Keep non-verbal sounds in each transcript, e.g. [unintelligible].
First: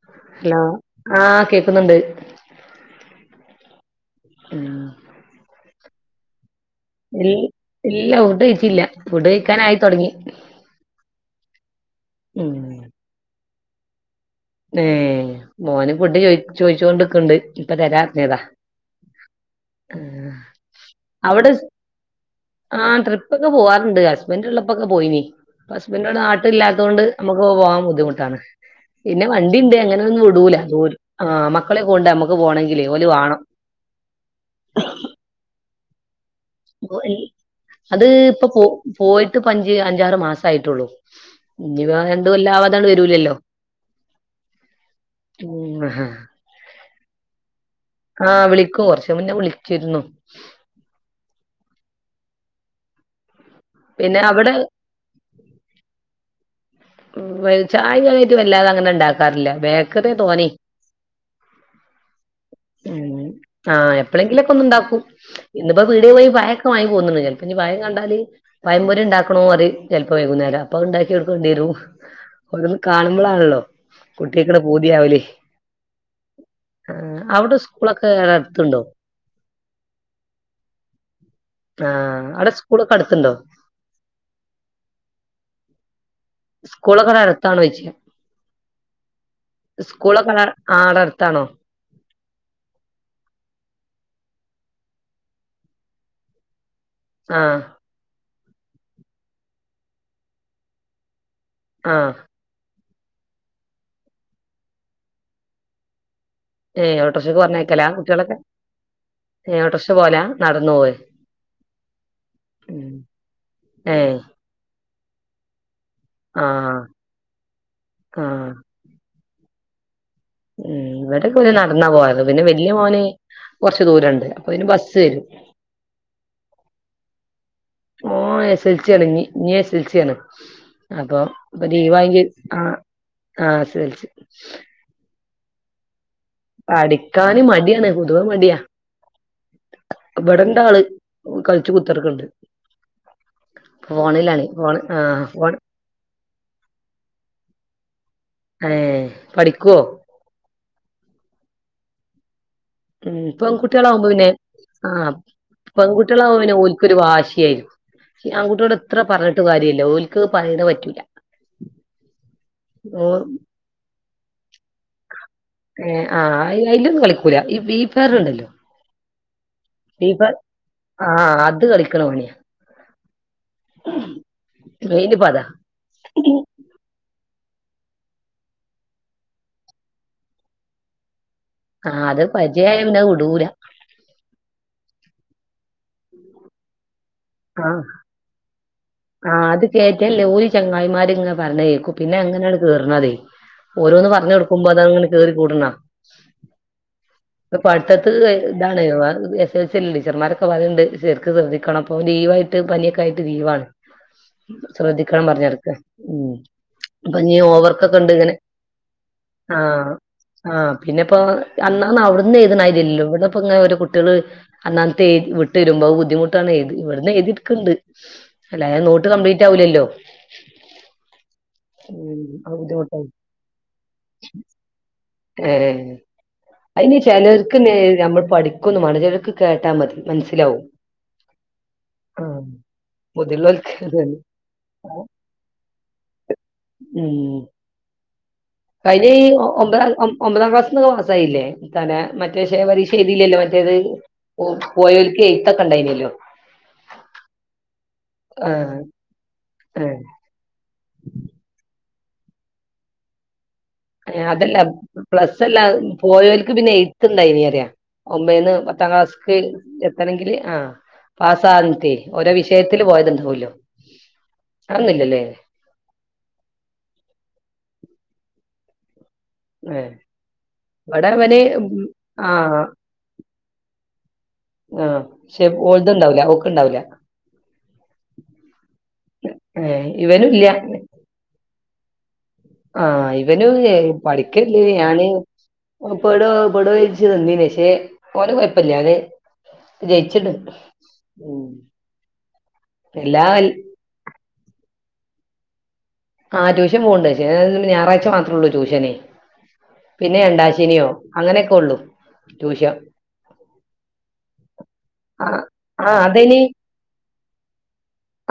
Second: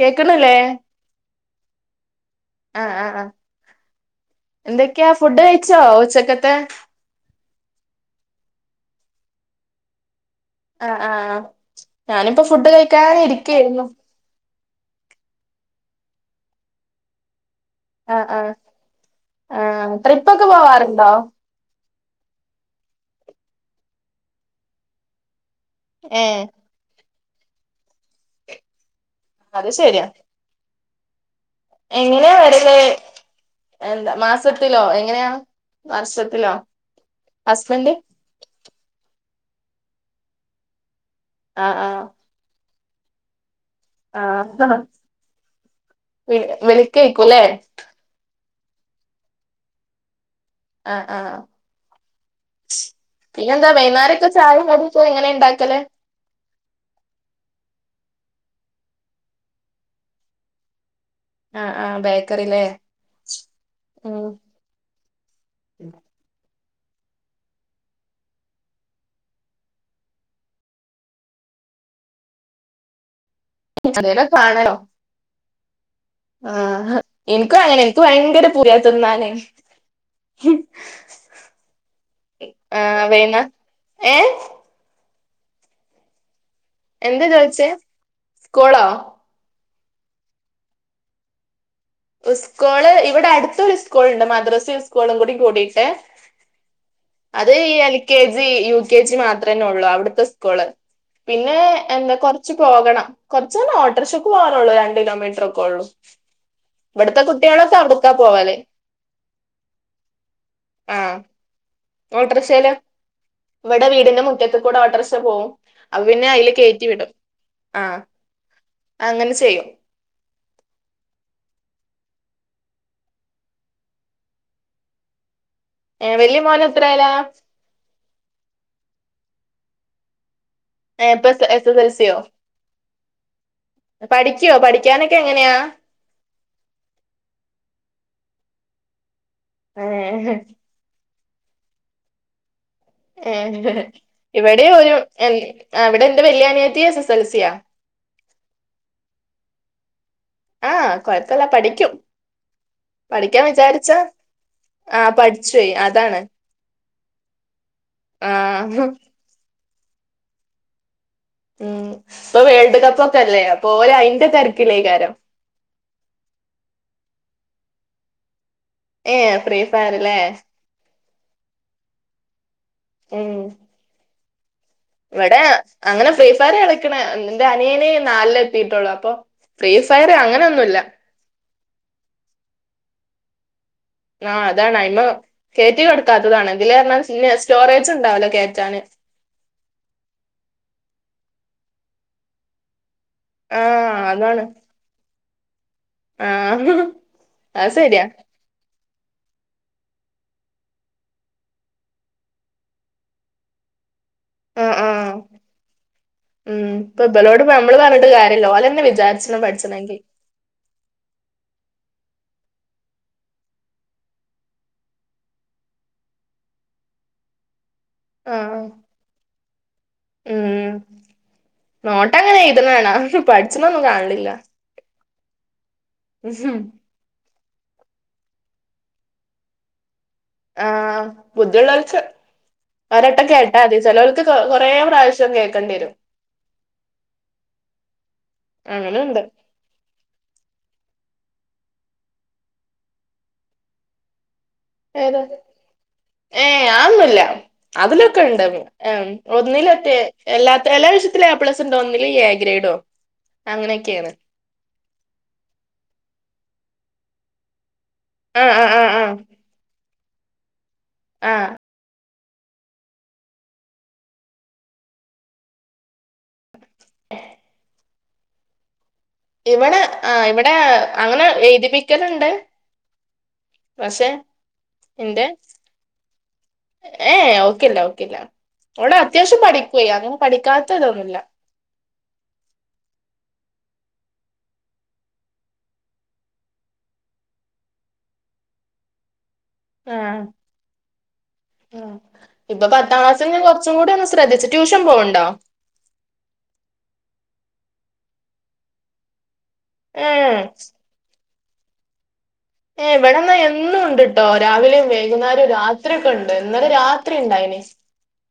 കേക്ക്ണ്ല്ലേ hello ആഹ് കേക്കുന്നുണ്ട് ആഹ് ആഹ് ആഹ് ഉം എന്തൊക്ക്യാ ഫുഡ് കഴിച്ചോ ഉച്ചക്കത്തെ ഇല്ല ഫുട് കഴിച്ചില്ല. ഫുഡ് കഴിക്കാന് ആയിത്തൊടങ്ങി. ആഹ് ആഹ് ഞാനപ്പ ഫുഡ് കഴിക്കാതെ ഇരിക്ക്യേര്ന്നു. ഏഹ്. മോന് ഫുഡ് ചോയ് ചോയിച്ചോണ്ടിക്ക്ണ്ട് ഇപ്പൊ ആഹ് തരാര്ന്നത ആഹ് ആഹ് ആ ട്രിപ്പൊക്കെ പോവാറുണ്ടോ അവിടെ ആഹ് ട്രിപ്പൊക്കെ പോവാറുണ്ട്. ഹസ്ബൻഡ് ഇള്ളപ്പൊക്കെ പോയിനി. ഹസ്ബന്റ് ഇവിടെ ഏഹ് നാട്ടില്ലാ അതു കൊണ്ട് നമുക്ക് പോകാൻ ബുദ്ധിമുട്ടാണ്. പിന്നെ അത് വണ്ടിണ്ട്. അങ്ങനെ ഒന്നും വിടൂല. ദൂര് ആ മക് എങ്ങനെ വരല്. എന്താ മാസത്തിലോ എങ്ങനെയാ വർഷത്തിലൊ. അത് ഇപ്പ പോ പോയിട്ട് പ്പഞ്ച് അഞ്ചാറ് മാസായിട്ടൊള്ളു. ആഹ് ഇനി വ ആഹ് രണ്ട് കൊല്ലാവാതെ വരൂലല്ലോ. ആഹാ ഉം വിളിക്കേക്കുല്ലേ. ആഹ് വിളിക്കും. കൊറച്ച് മുന്നെ വിളിച്ചിരുന്നു. ആഹ് ആഹ് പിന്നെ എന്താ പിന്നെ വൈന്നേരൊക്കെ അവിടെ ചായിം കടി ഇത് എങ്ങനെ ഇണ്ടാക്കല്? ഉം വെൽചായായിട്ട് വല്ലാതെ അങ്ങനെ ഇണ്ടാക്കാറില്ല. ബേക്കറ്യാ തോനേ ആഹ് ആഹ് ബേക്കറിലേ, ഉം. ഇപ്പൊന്ന്ണ്ടാക്കും. ഇന്ന്പ്പ പീട്യേ പോയി പയൊക്കെ വാങ്ങി പോന്ന്ണ്. ചെല്പ്പ ഞ്ഞ് പയം കണ്ടാല് പയമ്പൊരി ഇണ്ടാക്കണോറിം. ചെല്പം വൈയ്കുന്നേരം. അപ്പൊ അത് ഇണ്ടാക്കി കൊട് വേണ്ട്യേരും. ഓരോന്ന് കാണുമ്പളാണല്ലോ എന്തേലും കുട്ട്യേക്കട് കാണലോ പൂത്യാവല്. ആഹ് എനിക്കും അങ്ങനെ എനിക്ക് അവ്ടസ്കൂളൊക്കെ ഭയങ്കര പൂതിയാ അട്ത്ത്ണ്ടോ? തിന്നാന് ആഹ് അവ്ട സ്കൂളൊക്കെട്ത്ത്ണ്ടോ? ഏഹ്? സ്കൂളക്കാടെ എന്താ ചോദിച്ചേ അടുത്താണോയ്ച്ചാ സ്കൂളോ സ്കൂളക്കാടെ ആഹ് ആടെ അട്ത്താണോ? ഉസ്കൂള് ഇവിടെ അടുത്തൊര് ഉസ്കൂൾണ്ട് മദ്രസിം ഉസ്കൂളും കൂടി കൂടിട്ട്. അത് ആഹ് ഈ L K G, U K G മാത്രേന്നൊള്ളൂ അവ്ട്ത്തെ സ്കൂള്. പിന്നെ ആഹ് എന്താ കൊറ് ച്ച് പോകണം കൊറച്ചേന്ന് ഓട്ടോറ്ക്ഷക്ക് പോവാനോള്ളൂ രണ്ട് കിലോമീറ്റ്റൊക്കോള്ളൂ. ഏഹ് ഓട്ടോറ്ക്ഷക്ക് പറ്ഞ്ഞേക്കലാ കുട്ട്യേളൊക്കെ പോവല് ഏഹ് ഓട്ടേറ്ക്ഷക്ക് പോവല നടന്ന് പോവ്വേ? ഓട്ടറ്ഷേല് ഇവടെ ഏഹ് വീടിന്റെ മുറ്റത്ത് കൂടെ ഓട്ടറ്ഷ പോവും. അപ്പപിന്നെ അയില് ആഹ് കേറ്റി വിടും ആഹ് അങ്ങനെ ചെയ്യും. ഉം ഇവരൊക്കെ പിന്നെ നടന്നാ പോവല് പിന്നെ വല്ല്യ മോന്. കൊറച്ച് ദൂരണ്ട് അപ്പൊ പിന്നെ ബസ്സ് വെരും. ഏഹ് വല്ല്യ മോന് എത്രേയ്ലാ? ഓ എസ് എൽസ്യാണ് ഞ്ഞി ഇഞ്ഞി എസ് എൽസ്യാണ്. ഏ അപ്പോ ഇപ്പൊ എസ് ഇപ്പോ എസ് എൽ സിയോ ലീവാങ്കി ആഹ് ആഹ് എസ് എസ് എൽ സി. ക്ക്യാനൊക്കെ എങ്ങനെയാ? പടിക്കാന് മട്യാണ് പൊതുവെ മട്യാ ഏഹ് ഇവടെണ്ടാള്. കള്ച്ച് കുത്തറ്ക്ക്ണ്ട്. ഏഹ് ഇവിട്യേം ഫോണ് ഒരു ആഹ് എന് ഫോൺ അഹ് ഇവിടെന്റെ വെല്ല്യാനിയത്തി എസ് എസ് എൽ സ്യാ. ഏഹ് പഠിക്ക്വോ? ആഹ് കൊഴപ്പല്ല പഠിക്കൃം. ഉം പ്പെങ്കുട്ട്യേളാവുമ്പോ പിന്നെ. ആഹ് പഠിച്ചുപോയി അതാണ് പെങ്കുട്ട്യളാവുമ്പ പിന്നെ ഓല്ക്കൊരു വാശ്യായിര്ക്കു ഈ ആങ്കുട്ട്യളോട് ആഹ് എത്ര പറഞ്ഞ്. ട്ട് കാര്യല്ല്യ ഓല്ക്ക് അത് പറിണ പറ്റൂല. ഉം പ്പൊ വേൾഡ് ഓ കപ്പൊക്കല്ലേ അപ്പോ ഓലയിന്റെ തെര്ക്കിലേക്കാരം. ഏഹ് ആഹ് അയിലൊന്നും കളിക്കൂല ഈ ബീ ഫയ്റ്ണ്ടല്ലോ ഏയ് ഫ്രീ ഫയ്റ് ല്ലേ. ആഹ് അത് കളിക്ക്ണ പണ്യാ. ഉം. [inaudible] മെയിനിപ്പ വടേ അതാ അങ്ങനെ ഫ്രീ ഫയ്റ് കളി ക്ക്ണ് ന്റെ അനിയന് നാല് ലെത്തീട്ടൊള്ളു അപ്പോ ഫ്രീ ഫയറ് അങ്ങനൊന്നുല്ല. ആഹ് അത് പര്ചയായ പിന്നെ അയ് വിടൂല. ആഹ് അതാണ് അയിമാ കേറ്റി കൊട്ക്കാത്തതാണ് ഇതിലറ്ഞ്ഞാ പിന്നെ സ്റ്റോറേജ്ണ്ടാവുല കേറ്റാന്. ആഹ് അത് കേറ്റേല്ല ഓര് ചെങ്ങായ്മാര്ങ്ങനെ പറ്ഞ്ഞേ കേക്കും പിന്നങ്ങനാണ് കേറ്ണതേ ആഹ് ഓരോന്ന് അതാണ് പറഞ്ഞൊട്ക്കുമ്പോ അതങ്ങ്നെ കേറി കൂട്ണാ. ആഹ് അത് പഠ്ത്തത്ത് ക ഇതാണ് വേറെ എസ് എൽ സ്യല്ലെ സാറ്മാരൊക്കെ പറയ്ണ്ട് ശെര്ക്ക് ശ്രദ്ധിക്കണം പ്പൊ ലീവായിട്ട് പനിഒക്കായിട്ട് ലീവാണ്. ആഹ് ആഹ് ശ്രദ്ധിക്കണം പറഞ്ഞെടുക്ക ഉം അപ്പൊ ഇനി ഇപ്പബലോടപ്പോ അമ്മള് ഓവർക്കൊക്കെ പറഞ്ഞ്ട്ട് ഉണ്ട് ഇങ്ങനെ കാര്യല്ല ഓലെന്നെ വിചാര്ച്ച ന്നും ആഹ് പഠ്ച്ചണെങ്കീ. ആഹ് പിന്നെപ്പോ അന്നാന്ന് അവ്ട്ന്ന് എഴ്ത്ണാര്യല്ലോ ഇവട്ന്ന്പ്പങ്ങനെ ഒരോ കുട്ട്യള്. അന്നാന്നത്തെ വിട്ടരുമ്പോ ബുദ്ധിമുട്ടാണ് എഴുത് ഇവട്ന്ന് എഴ്തിട്ക്ക്ണ്ട്. ആഹ് അല്ലാഞ നോട്ട് കംപ്ലീറ്റാവൂലല്ലോ. നോട്ട് അങ്ങനെ അത് എഴ്ത്ണ ബുദ്ധിമുട്ടാവും കാണ പഠ്ച്ചണെന്നും കാണലില്ല. ഏ. [unintelligible] ഇനി ചിലർക്ക് നമ്മൾ പഠിക്കൊന്നും വാണ്ട ചിലർക്ക് കേട്ടാ മതി മനസ്സിലാവും ആഹ് ബുദ്ധിയുള്ളോൽക്ക് ആഹ് ഒരു വട്ടം കേട്ടാ ബുദ്ധിയുള്ളോൽക്ക് മതി അതന്നെ ചിലോൽക്ക് കൊറെ പ്രാവശ്യം കേൾക്കണ്ടി വരും ഉം കഴിഞ്ഞ അങ്ങനെണ്ട് ഈ ഒമ്പതാം ഒമ്പതാം ക്ലാസ്ന്ന് പാസായില്ലേ തന്നെ മറ്റേ ശേ പരീക്ഷ എഴുതില്ലല്ലോ മറ്റേത് ഓഹ് ഏത് പോയൊൽക്ക് എഴുത്തൊക്കെ ഉണ്ടായിനല്ലോ ഏഹ് അതൊന്നൂല്ല അതിലൊക്കെണ്ട് ആഹ് ഏഹ് ഒന്നിലറ്റെ ഏഹ് എല്ലാ എല്ലാ വിഷ്യത്തിലും എ പ്ലസ്റോ ഒന്നില് എ ഗ്രേഡോ അങ്ങനെ ഏഹ് അതല്ല പ്ലസല്ല പോയോൽക്ക് പിന്നെ എയ്ത്ത് ഉണ്ടായിനിം അറിയാം ആഹ് ഒമ്പന്ന് പത്തി ആഹ് പത്താം ആഹ് ആഹ് ക്ലാസ്ക് എത്തണെങ്കില് ആഹ് ആഹ് പാസാകട്ടേ ഓരോ വിഷയത്തില് പോയത്ണ്ടാവല്ലോ അതൊന്നും ഇല്ലലേ ഇവിടെ ഏഹ് ആഹ് ഇവിടെ ഇവിടെ അങ്ങനെ ഇവന് എഴുതിപ്പിക്കലണ്ട് ആഹ് പക്ഷേ ആഹ് എന്റെ പക്ഷെ ഓൾത്ണ്ടാവൂല ഓക്ക്ണ്ടാവൂല ഏഹ് ഓക്കില്ല ഓക്കില്ല ഓള് അത്യാവശ്യം ഏഹ് പഠിക്കോയ് അങ്ങനും ഇവനുല്ല പഠിക്കാത്ത ഇതൊന്നുല്ല ആഹ് ഇവന് പഠിക്കല്ല്ലേ ഞാന് ഓൻ പെടോ പെടോ ചോയിച്ചു വന്നീനിം പക്ഷേ ഓന് കുഴപ്പല്ലാ [unintelligible] ജയിച്ചിണ്ട് ഉം ആഹ് ഇബൻ പത്താം എല്ലാ ക്ലാസ്സിൽന്ന് കുറച്ചും കൂടി ഒന്ന് ശ്രദ്ധിച്ചു ട്യൂഷൻ പോവ്ണ്ടോ ആഹ് ട്യൂഷൻ പോവ്ണ്ട് പക്ഷെ ഞായറാഴ്ച മാത്രേള്ളൂ ട്യൂഷനെ ഏ പിന്നെ രണ്ടാശനിയോ അങ്ങനെയൊക്കെ ഉള്ളൂ ഏഹ് ഇവിടെന്നാ എന്നും ഉണ്ട്ട്ടോ രാവിലെയും ആ വൈകുന്നേരം ആ രാത്രി ഒക്കെ ഉണ്ട് ഇന്നലെ രാത്രി ഉണ്ടായിനിം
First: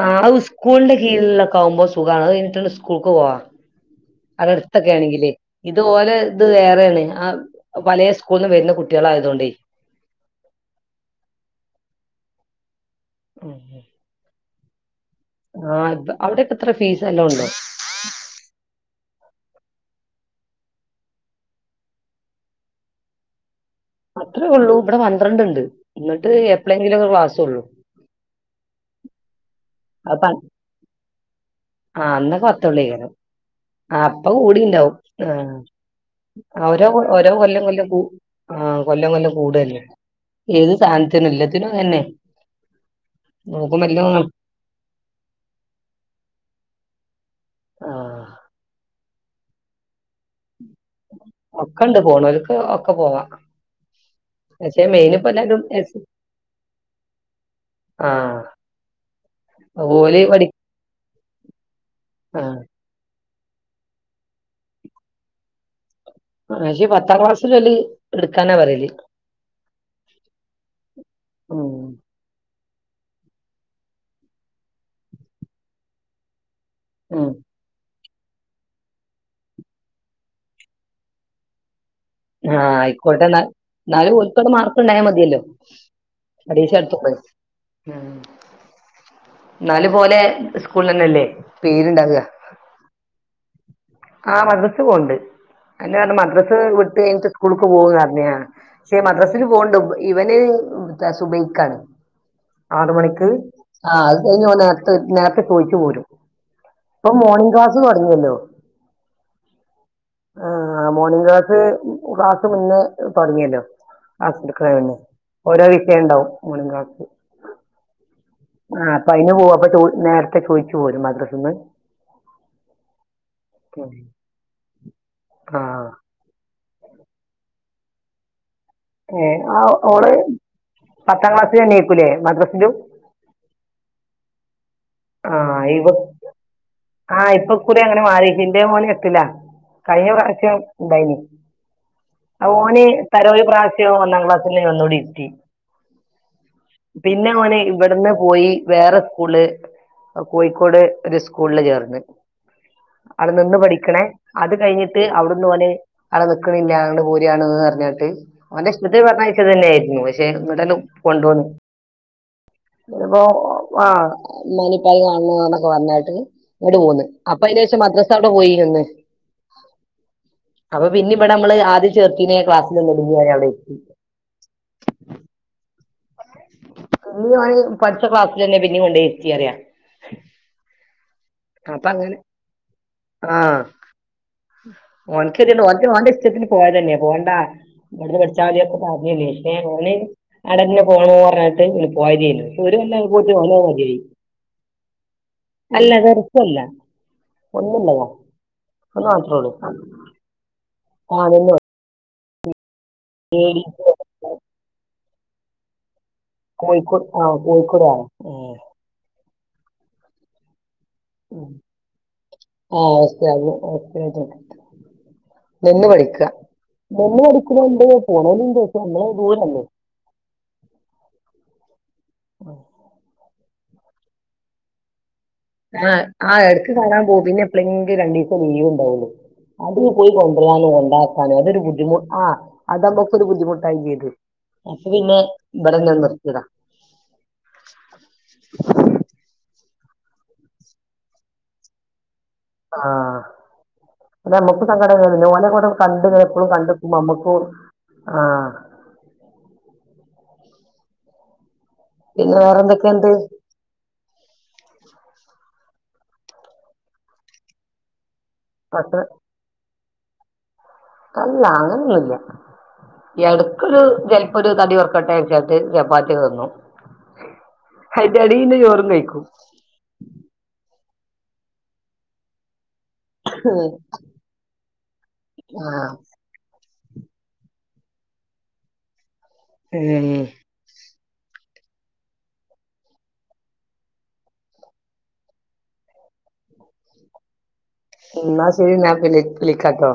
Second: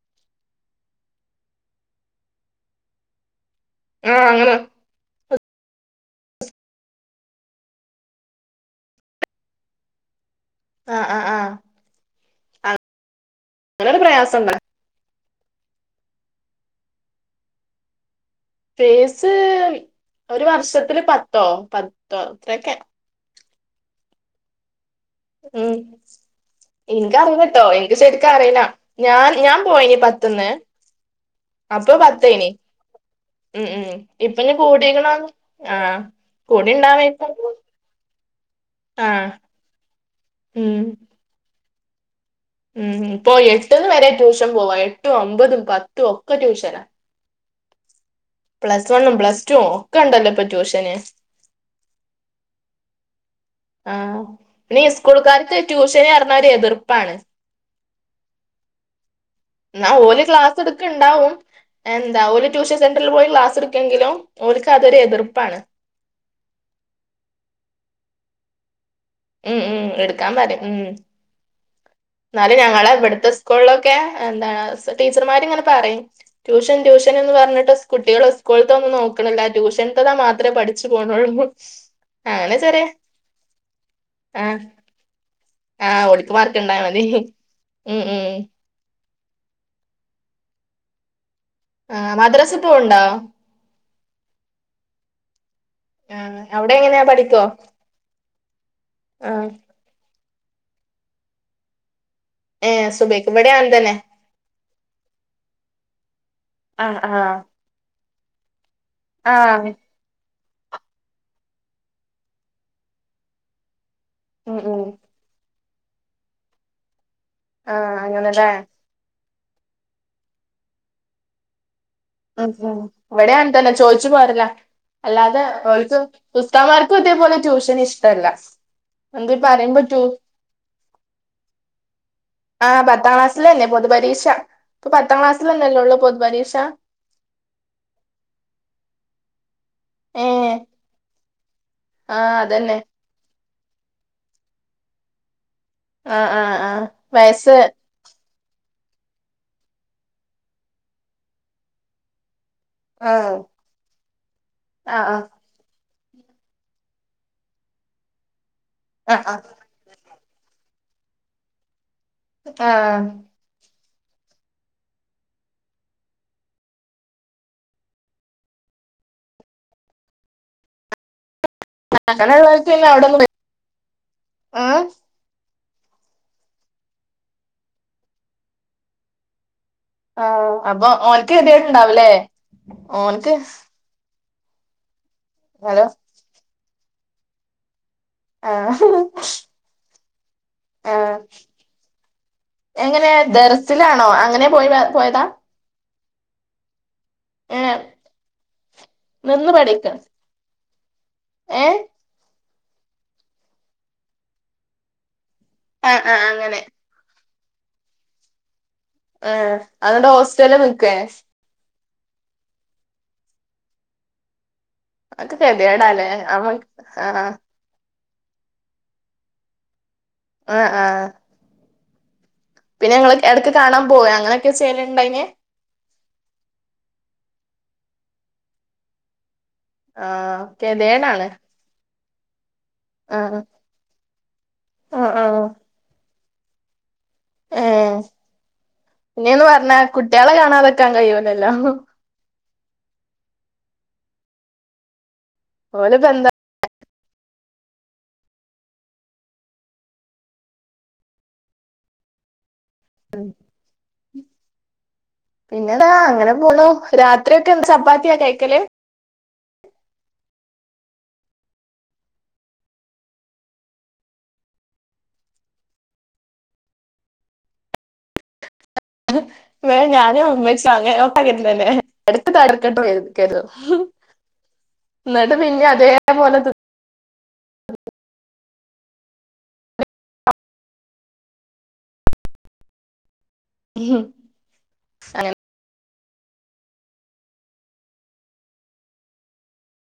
ആഹ് അത് സ്കൂളിന്റെ കീഴിലൊക്കെ ആകുമ്പോ സുഖമാണ് അത് കഴിഞ്ഞിട്ട് ആണ് സ്കൂൾക്ക് പോവാ ആ അ അങ്ങനെ ക്കെ ആണെങ്കിലെ ഇത് ഓലെ ഇത് വേറെയാണ് ആ പലേ സ്കൂളന്ന് വരുന്ന കുട്ടികൾ ആയതുകൊണ്ടെയ് ആഹ് ആഹ് ആഹ് അങ്ങനൊരു പ്രയാസം ആഹ് അവിടെക്കെ എത്ര ഫീസ് നല്ലോം ഉണ്ടോ ഫീസ് ഒരു വർഷത്തില് പത്തോ പത്തോ ഇത്രയൊക്കെ അത്രേ ഉള്ളൂ ഇവിടെ പന്ത്രണ്ട് ഉണ്ട് ഉം എന്നിട്ട് എപ്പഴെങ്കിലും ഒക്കെ ക്ലാസ് ഉള്ളൂ ശെരിക്ക് അറിയില്ല ഞാൻ ഞാൻ പോയനി പത്തുന്ന് ആഹ് അന്ന് പത്തൊള്ളേനു ഉം ഉം ആഹ് ഇപ്പൊ ഇനി കൂടിണ്ടാവും കൂടിക്കണോന്ന് ഉം ആഹ് കൂടി ഓരോ ഓരോ ഇണ്ടാവേക്കും കൊല്ലം കൊല്ലം കൂ ആഹ് കൊല്ലം കൊല്ലം കൂടല്ലേ ഏത് ഉം സാധനത്തിനും എല്ലത്തിനും ഇങ്ങനെ തന്നെ ഉം ഇപ്പൊ എട്ട്ന്ന് വരെ ട്യൂഷൻ പോവാ എട്ടും അമ്പതും പത്തും ഒക്കെ ട്യൂഷന ആഹ് പ്ലസ് വണ്ണും പ്ലസ് ടുവും ഒക്കെ ഉണ്ടല്ലോ ഇപ്പൊ ട്യൂഷന് ഒക്കെണ്ട് പോണവർക്ക് ഒക്കെ പോവാ ആഹ് പിന്നെ പക്ഷെ ഈ മെയിന് സ്കൂൾ ഇപ്പ കാർക്ക് എല്ലാരും എസ് ട്യൂഷന് പറഞ്ഞ ഒരു എതിർപ്പാണ് ആഹ് ഇന്നാ ഓല് ക്ലാസ് എടു ഉണ്ടാവും എന്താ ആ ഒരു ട്യൂഷൻ സെന്ററിൽ പോയി ക്ലാസ് എടുക്കെങ്കിലും ഓൽക്ക് അതൊരു എതിർപ്പാണ് ആഹ് പക്ഷേ പത്താ ക്ലാസ്ൽ ഇല്ലോല് എടുക്കാനാ പറയല് ഉം ഉം എടുക്കാൻ പറയും ഉം ഉം എന്നാലും ഞങ്ങളെ ഇവിടുത്തെ സ്കൂളിലൊക്കെ എന്താണ് ടീച്ചർമാരിങ്ങനെ പറയും ട്യൂഷൻ ട്യൂഷൻ ഉം എന്ന് പർഞ്ട്ട് കുട്ടികള് സ്കൂൾത്തൊന്നും നോക്ക്ണില്ല ട്യൂഷൻത്തതാ മാത്രെ പഠിച് പോണള്ളൂ ആ അയിക്കോട്ടെ ന്നാൽ ന്നാലും ഓൽക്ക്ള്ള മാർക്ക് ഇണ്ടായാ മതിയല്ലോ ആ ഓര്ക്ക് മാർക്ക് പരീക്ഷ ഇണ്ടായ മതി ഉം ഉം ന്നാലും പ്പൊ ഓലെ സ്കൂൾനന്നല്ലേ ആഹ് പേര്ണ്ടാവ മദ്രസ പോവ്ണ്ടോ ആ മദ്രസ്സ് പോവ്ണ്ട് അതന്നെ പർഞ്ഞെ ആഹ് മദ്രസ്സ് അവിടെ വ് എങ്ങനെയാ പഠിക്കോ പോവും ന്നർഞ് ഞാൻ പക്ഷെ മദ്രസില് ആഹ് പോവ്ണ്ട് ഇവന് സുബൈക്കാണ് ഏഹ് ആറ് മണിക്ക് സുബൈക്ക് ഇവിടെ അങ്ങനെ തന്നെ ആ അത് കഴിഞ്ഞ് ഓൻ നേർത്ത നേർത്ത ചോഴിച്ചു പോരും ആഹ് ഇപ്പ മോണിംഗ് ക്ലാസ്സ്‌ തൊടങ്ങിയല്ലോ ആ ആ മോണിംഗ് ക്ലാസ് ക്ലാസ് മുന്നേ തോട്ങ്ങിയല്ലോ ക്ലാസിന് ഉം ഉം കേറളളു ഓരോ വിഷയം ഇണ്ടാവും മോണിംഗ് ക്ലാസ് ആ അങ്ങന ലെ ആ അപ്പ അയിന് പോവും അപ്പ ചോ നേർത്തെ ചോഴിച്ചു പോരും മദ്രസ്ന്ന് ഉം ഉം ഇവടിം അങ്ങൻ തന്നെ ചോഴിച്ചു പോര്ല അല്ലാതെ ആ ഓൽക്ക് ഉസ്താമാർക്കും ഇതേപോലെ ട്യൂഷന് ഇഷ്ടല്ല ഏ എന്തേ ആ പറയാൻ പറ്റൂ ഓള് പത്താം ക്ലാസ്സില് തന്നയ്ക്കുലേ മദ്ര ആ പത്താം ക്ലാസ്സിലന്നെ പൊതു പരീഷ ഇപ്പ പത്താം ആ ക്ലാസ്സിലന്നെല്ലേ ഇവ ഒള്ളൂ പൊതു പരീഷ ആ ഇപ്പൊ ഇക്കുറി അങ്ങനെ മാറീക്ക് ഇന്റെ മോന് എട്ടില കഴിഞ്ഞ ഏ പ്രാവശ്യം ഇണ്ടായിനി ആ അ അതന്നെ ഓന് തരോ ഒരു പ്രാവശ്യോ ഒന്നാം ക്ലാസ്സില് ഒന്നൂടി ഇര്ത്തി ആ ആ ആ പിന്നെ വയസ്സ് ഓന് ഇവട്ന്ന് പോയി വേറ സ്കൂൾല് അ കോഴിക്കോട് ഒര് സ്കൂൾല് ചേർന്ന് ആ അവടെ നിന്ന് പഠിക്ക്ണേ അത് ആ കഴിഞ്ഞിട്ട് ആ അവ്ട്ന്ന് ഓന് അവടെ നിക്ക്ണില്ല അങ്ങട് പോരാണ് പർഞാട്ട് ഓന്റെ ഇഷ്ടത്തിന് ആ ആ പർഞ്ഞയച്ചതല്ലേ [unintelligible] എ ഇങ്ങട്ടന്നേ കൊണ്ടോന്ന് ആ [unintelligible] ആ ഇമ്മാനിം ഇപ്പാനിം കാൺണോന്നൊക്കെ പർഞാട്ട് ഇങ്ങട്ട് പോന്ന് അപ്പ എകദേശം മദ്രസ അവ്ടെ പോയി നിന്ന് അപ്പ പിന്നിം ഇവടെ നമ്മള് ആദ്യം ചേർത്തിനിയെ ക്ലാസ്സിലന്നെ പിന്നിം ഓനെ അവ്ടെ ഇര്ത്തി ആ [unintelligible] പട്ച്ച ക്ലാസ്സ്ലന്നെ പിന്നിം കൊണ്ടയി ഇര്ത്തി അറിയ ആ അപ്പൊ ഓൻക്ക് അപ്പൊ കേദിയെട്ണ്ടാവു ലെ അങ്ങനെ ഓൻക്ക് ആ ഓൻക്ക് കേദിയേട് ഇണ്ട് ഹലോ ഓൻക്ക് ഓന്റ ഇഷ്ടത്തിന് പോയതന്നെ പോണ്ടാ ഇവട്ന്ന് പട്ച്ച ആ മതി ഒക്ക പർഞീല്ലെ എ ഓന് അവടെന്നെ ആ പോണോ പർഞാട്ട് പോയതെനു ഒര് എങ്ങനെ കൊല്ലായപ്പൊത്തിനു ഓന് മതി ദർസിലാണോ അങ്ങനെ പോയി പോയതാ ആയി അല്ല വെർതല്ല ഒ [unintelligible] ഏ ഒന്ന് മാത്ര ഒള്ളൂ നിന്ന് പഠിക്ക ആ നിന്നു ഏ പേടി ആ ആ അങ്ങൻ കോഴിക്കോട് ആ കോഴിക്കോട് [unintelligible] ഏ അത് ന്നട്ട് ഹോസ്റ്റൽല് നിക്കെ ആ ഹോസ്റ്റൽല് [unintelligible] അതൊക്കെ കെതിയെടാ ലെ അമ്മക് ആ ഉണ്ട് പോണോല്ണ്ട് പ്പ നമ്മള് ദൂരല്ലെ ആ ആ ആ പിന്നെ ഞങ്ങള് എടക്ക് കാണാൻ പോയ അങ്ങനെയൊക്കെ ചെയ്യലുണ്ട അയിന് ആഹ് ആഹ് ഇടക്ക് കാണാൻ പോ പിന്നെ എപ്പളെങ്കിലും രണ്ടു ദിവസം ലീവ് ഉണ്ടാവുള്ളു അതിന് പോയി ആഹ് കൊണ്ടരാനും ഗതികേടാണ് കൊണ്ടാക്കനും അതൊരു ബുദ്ധിമുട്ട ആ അത് നമുക്കൊരു ആഹ് ബുദ്ധിമുട്ട് ക്കിയത് അപ്പ ആഹ് പിന്നെ ആഹ് ഇവിടെന്താ നിർത്തിതാ ഏഹ് പിന്നെന്ന് പറഞ്ഞ കുട്ടിയാളെ കാണാതക്കാൻ കഴിയുല്ലല്ലോ ആഹ് നമ്മുക്ക് സങ്കടല്ലല്ലോ പിന്നെ ഓനെ കൂടെ കണ്ട് ഓലിപ്പോ എന്താ എപ്പോഴും കണ്ട് നമ്മുക്ക് ആഹ് പിന്നെ വേറെന്തക്കേണ്ട്. പിന്നെന്താ അങ്ങനെ പോണു രാത്രിയൊക്കെ എന്ത് ചപ്പാത്തിയാ കയിക്കല്. അത് അല്ല അങ്ങനെയൊന്നുല്ല. എടക്കൊരു ചെലപ്പൊ ഒരു തടി കൊറക്കട്ടെ വെച്ചാണ്ട് ചപ്പാത്തിക്കെ തിന്നും. അയിന്റെ എടീന്ന് ചോറും കഴിക്കും. വേ ഞാനും അമ്മച്ചോ അങ്ങനെ ഒക്കെ തന്നെലെ എടക്ക തടർക്കട്ട പോരുന്നു. ക്കരുത് ന്നട്ട് പിന്നേം ആഹ് അതേപോലെ തി ഉം [inaudible] അങ്ങനെ ഉം ന്നാ ശരി ഞാൻ പിന്നെ വിളിക്കാട്ടോ.